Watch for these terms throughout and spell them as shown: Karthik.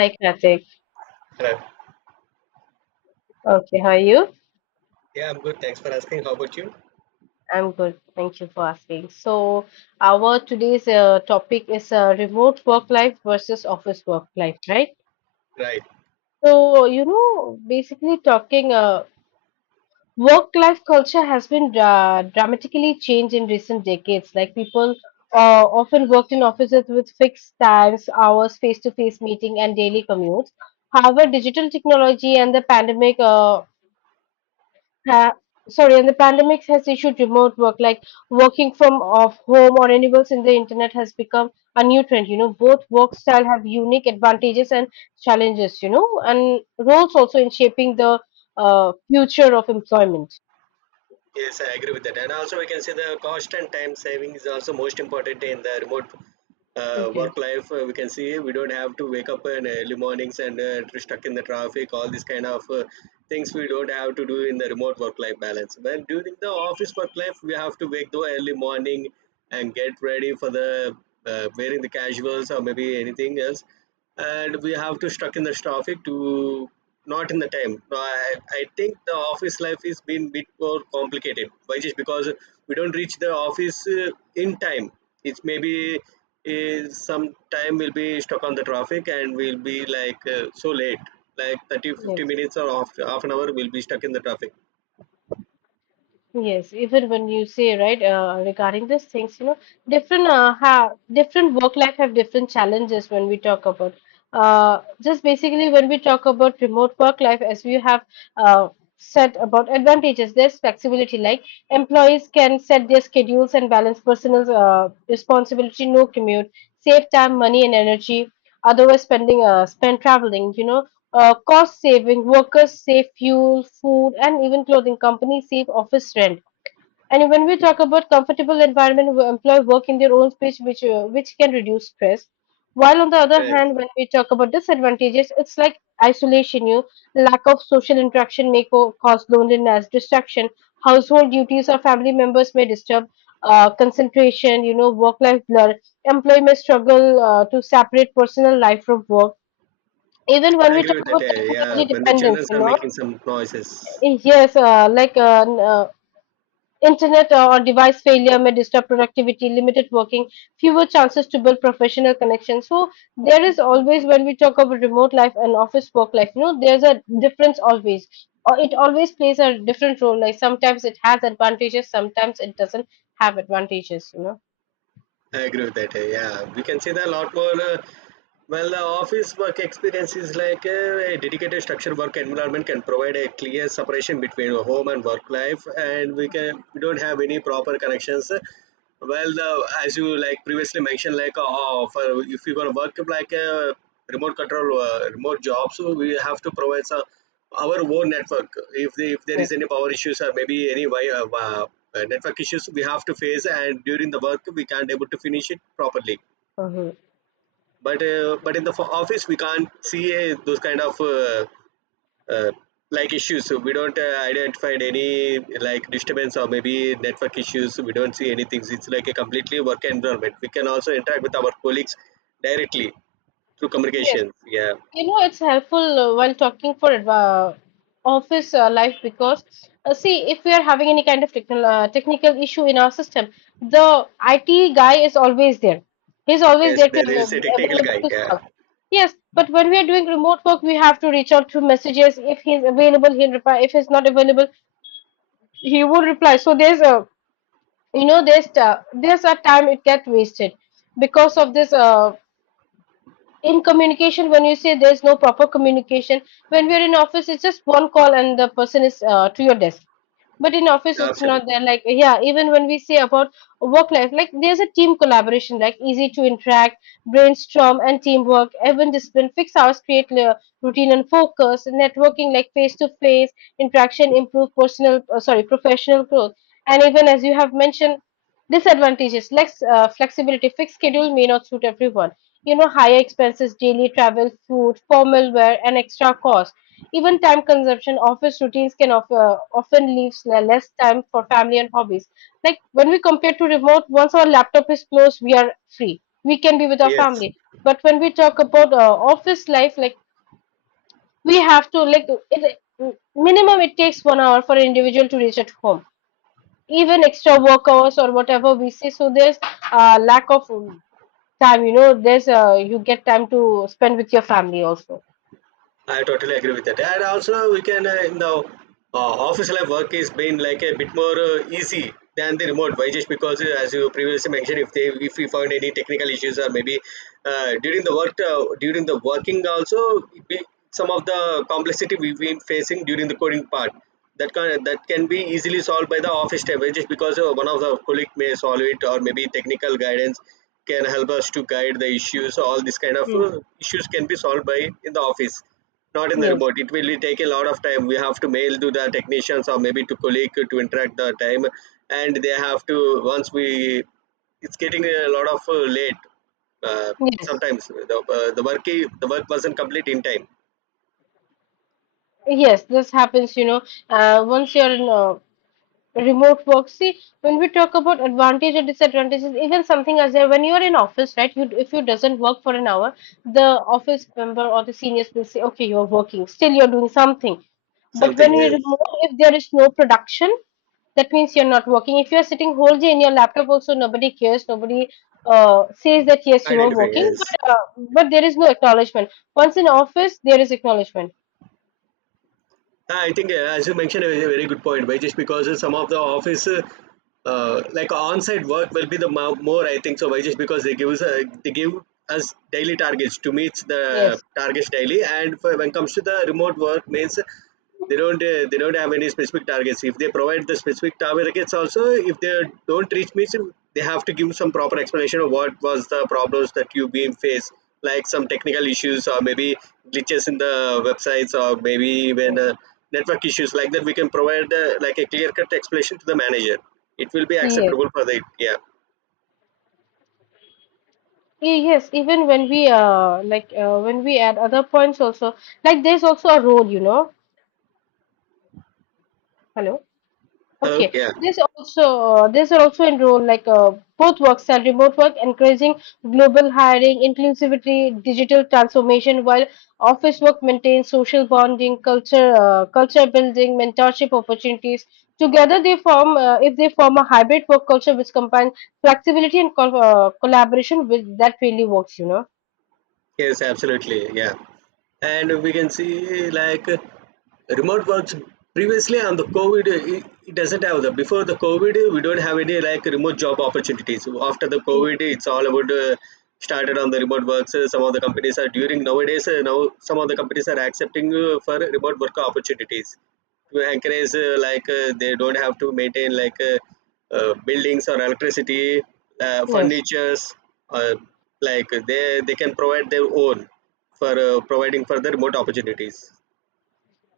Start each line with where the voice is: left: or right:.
left: Hi, Karthik.
right: Right.
left: Okay, how are you?
right: Yeah, I'm good. Thanks for asking. How about you?
left: I'm good. Thank you for asking. So, our today's topic is remote work life versus office work life, right?
right: Right.
left: So, you know, basically talking work life culture has been dramatically changed in recent decades. Like people often worked in offices with fixed times, hours, face-to-face meeting, and daily commutes. However, digital technology and the pandemic ha- and the pandemic has issued remote work, like working from off home or anywhere in the internet has become a new trend. You know, both work style have unique advantages and challenges. You know, and roles also in shaping the future of employment.
right: Yes, I agree with that. And also, we can say the cost and time saving is also most important in the remote
left: Okay.
right: work life. We can see we don't have to wake up in early mornings and to stuck in the traffic. All these kind of things we don't have to do in the remote work life balance. But during the office work life, we have to wake the early morning and get ready for the wearing the casuals or maybe anything else, and we have to stuck in the traffic to not in the time. I think the office life is been bit more complicated. Why? Just because we don't reach the office in time. It's maybe some time will be stuck on the traffic and we'll be like so late, like 30, fifty
left: Yes.
right: minutes or half an hour we'll be stuck in the traffic.
left: Yes, even when you say right regarding these things, you know, different have different work life have different challenges when we talk about just basically when we talk about remote work life, as we have uh, said about advantages, there's flexibility. Like employees can set their schedules and balance personal responsibility, no commute, save time, money, and energy. Otherwise, spend traveling, you know, cost saving, workers save fuel, food, and even clothing. Companies save office rent. And when we talk about comfortable environment, where employees work in their own space, which can reduce stress. While on the other
right: Yes,
left: hand, when we talk about disadvantages, it's like isolation. You lack of social interaction may cause loneliness, distraction. Household duties or family members may disturb concentration. You know, work-life blur. Employee may struggle to separate personal life from work even when
right: I
left: we
right: agree
left: talk
right: with that.
left: about
right: Yeah,
left: technology
right: when the
left: dependence,
right: children
left: you
right: are
left: know,
right: making some noises.
left: yes, internet or device failure may disturb productivity, limited working, fewer chances to build professional connections. So there is always when we talk about remote life and office work life, you know, there's a difference always. Or it always plays a different role. Like sometimes it has advantages, sometimes it doesn't have advantages. You know.
right: I agree with that. Yeah, we can see that a lot more. Well, the office work experience is like a dedicated structured work environment can provide a clear separation between home and work life, and we don't have any proper connections. Well, the as you like previously mentioned, like for if you're gonna work like a remote control, remote job, so we have to provide some our own network. If there is
left: Yes.
right: any power issues or maybe any network issues, we have to face, and during the work we can't able to finish it properly.
left: Mm-hmm.
right: But in the office we can't see those kind of. Uh, like issues, so we don't identify any like disturbance or maybe network issues. We don't see anything. It's like a completely work environment. We can also interact with our colleagues directly through communications. Yeah,
left: You know, it's helpful while talking for uh, office life because, see, if we are having any kind of technical issue in our system, the IT guy is always there. He's always
right: yes,
left: there to
right: there is a technical
left: available
right: guy.
left: to
right: Yeah,
left: serve. Yes, but when we are doing remote work, we have to reach out through messages. If he's available, he'll reply. If he's not available, he won't reply. So there's a, you know, there's a time it gets wasted because of this. In communication when you say there's no proper communication when we're in office it's just one call and the person is to your desk, but in office it's not
right: absolutely.
left: there. Like, yeah, even when we say about work life, like there's a team collaboration, like easy to interact, brainstorm, and teamwork. Even discipline, fix hours create clear routine and focus. Networking, like face to face interaction improve personal sorry professional growth. And even as you have mentioned disadvantages, like flexibility fixed schedule may not suit everyone, you know, higher expenses, daily travel, food, formal wear, and extra cost. Even time consumption, office routines can often leave less time for family and hobbies. Like when we compare to remote, once our laptop is closed, we are free. We can be with our
right: Yes,
left: family. But when we talk about office life, like we have to like it, minimum it takes 1 hour for an individual to reach at home. Even extra work hours or whatever we see, so there's lack of time. You know, there's you get time to spend with your family also.
right: I totally agree with that. And also, we can in the office life, work is been like a bit more easy than the remote. Why? Just because as you previously mentioned, if we found any technical issues or maybe during the working also some of the complexity we've been facing during the coding part that can be easily solved by the office staff, just because one of the colleague may solve it, or maybe technical guidance can help us to guide the issues. All these kind of
left: Hmm.
right: issues can be solved by in the office, not in the
left: Yes,
right: remote. It will take a lot of time. We have to mail to the technicians or maybe to colleague to interact the time, and they have to once we. It's getting a lot of late. Uh,
left: yes.
right: Sometimes the work wasn't complete in time.
left: Yes, this happens, you know, once you're in remote work. See, when we talk about advantage or disadvantages, even something as there, when you're in office, right, you, if you doesn't work for an hour, the office member or the seniors will say, okay, you're working, still you're doing something. But
right: Something
left: when you're
right: is
left: remote, if there is no production, that means you're not working. If you're sitting whole day in your laptop, also nobody cares, nobody says that yes, you are
right: identify.
left: working,
right: Yes.
left: but there is no acknowledgement. Once in office, there is acknowledgement.
right: Ah, I think, as you mentioned, a very good point, by just because some of the office, like on-site work, will be the more. I think so, by just because they give us daily targets to meet the
left: Yes.
right: targets daily, and for, when comes to the remote work, means they don't have any specific targets. If they provide the specific targets, also if they don't reach means they have to give some proper explanation of what was the problems that you being faced, like some technical issues or maybe glitches in the websites or maybe even network issues. Like that we can provide like a clear cut explanation to the manager. It will be
left: Yes.
right: acceptable for the yeah.
left: Yes, even when we add other points also, like there's also a role, you know. Hello.
right: Hello.
left: Okay,
right: Yeah.
left: there's also a role, like both works and remote work encouraging global hiring, inclusivity, digital transformation, while office work maintains social bonding, culture building, mentorship opportunities. Together they form if they form a hybrid work culture which combines flexibility and collaboration with that really works, you know.
right: Yes, absolutely. Yeah. And we can see like remote works previously on the COVID, it doesn't have the before the COVID, we don't have any like remote job opportunities. After the
left: Yeah.
right: COVID, it's all about started on the remote works. Some of the companies are during nowadays, now some of the companies are accepting for remote work opportunities to encourage, they don't have to maintain like buildings or electricity,
left: Yes.
right: furnitures, uh, like they can provide their own for providing further remote opportunities.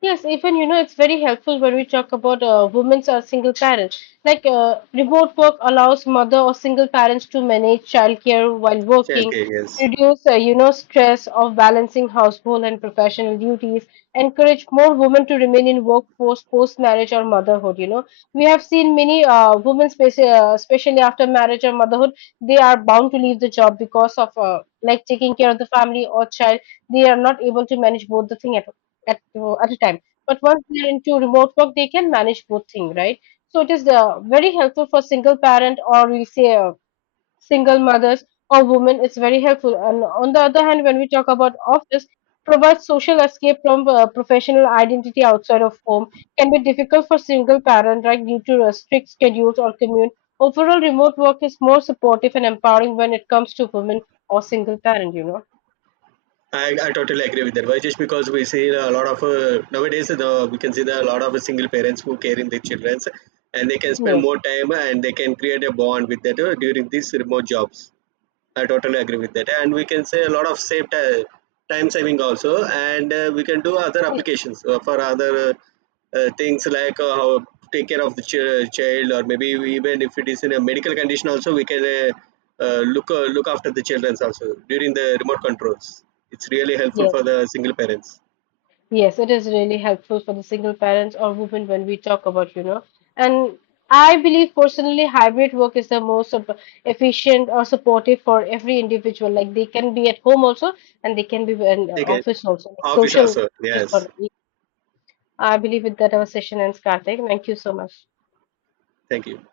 left: Yes, even you know it's very helpful when we talk about women's or single parents. Like remote work allows mother or single parents to manage childcare while working,
right: Childcare, yes.
left: reduce you know stress of balancing household and professional duties, encourage more women to remain in workforce post marriage or motherhood. You know, we have seen many women, especially after marriage or motherhood, they are bound to leave the job because of like taking care of the family or child. They are not able to manage both the thing at at a time. But once they're into remote work, they can manage both things, right? So it is very helpful for single parent, or we say single mothers or women. It's very helpful. And on the other hand, when we talk about office, provides social escape from professional identity outside of home, can be difficult for single parent, right? Due to strict schedules or commute. Overall, remote work is more supportive and empowering when it comes to women or single parent. You know.
right: I totally agree with that. Why? Just because we see a lot of nowadays we can see the, a lot of single parents who care in their children, and they can spend
left: Yes.
right: more time and they can create a bond with that during these remote jobs. I totally agree with that, and we can say a lot of time saving also, and we can do other
left: Yes.
right: applications for other things, like how take care of the child, or maybe even if it is in a medical condition, also we can look after the children also during the remote controls. It's really helpful
left: Yes.
right: for the single parents.
left: Yes, it is really helpful for the single parents or women when we talk about, you know. And I believe personally, hybrid work is the most efficient or supportive for every individual. Like they can be at home also, and they can be in
right: Okay,
left: office also. Like
right: office
left: social
right: also. Yes,
left: responsibility. I believe with that our session ends, Karthik. Thank you so much.
right: thank you.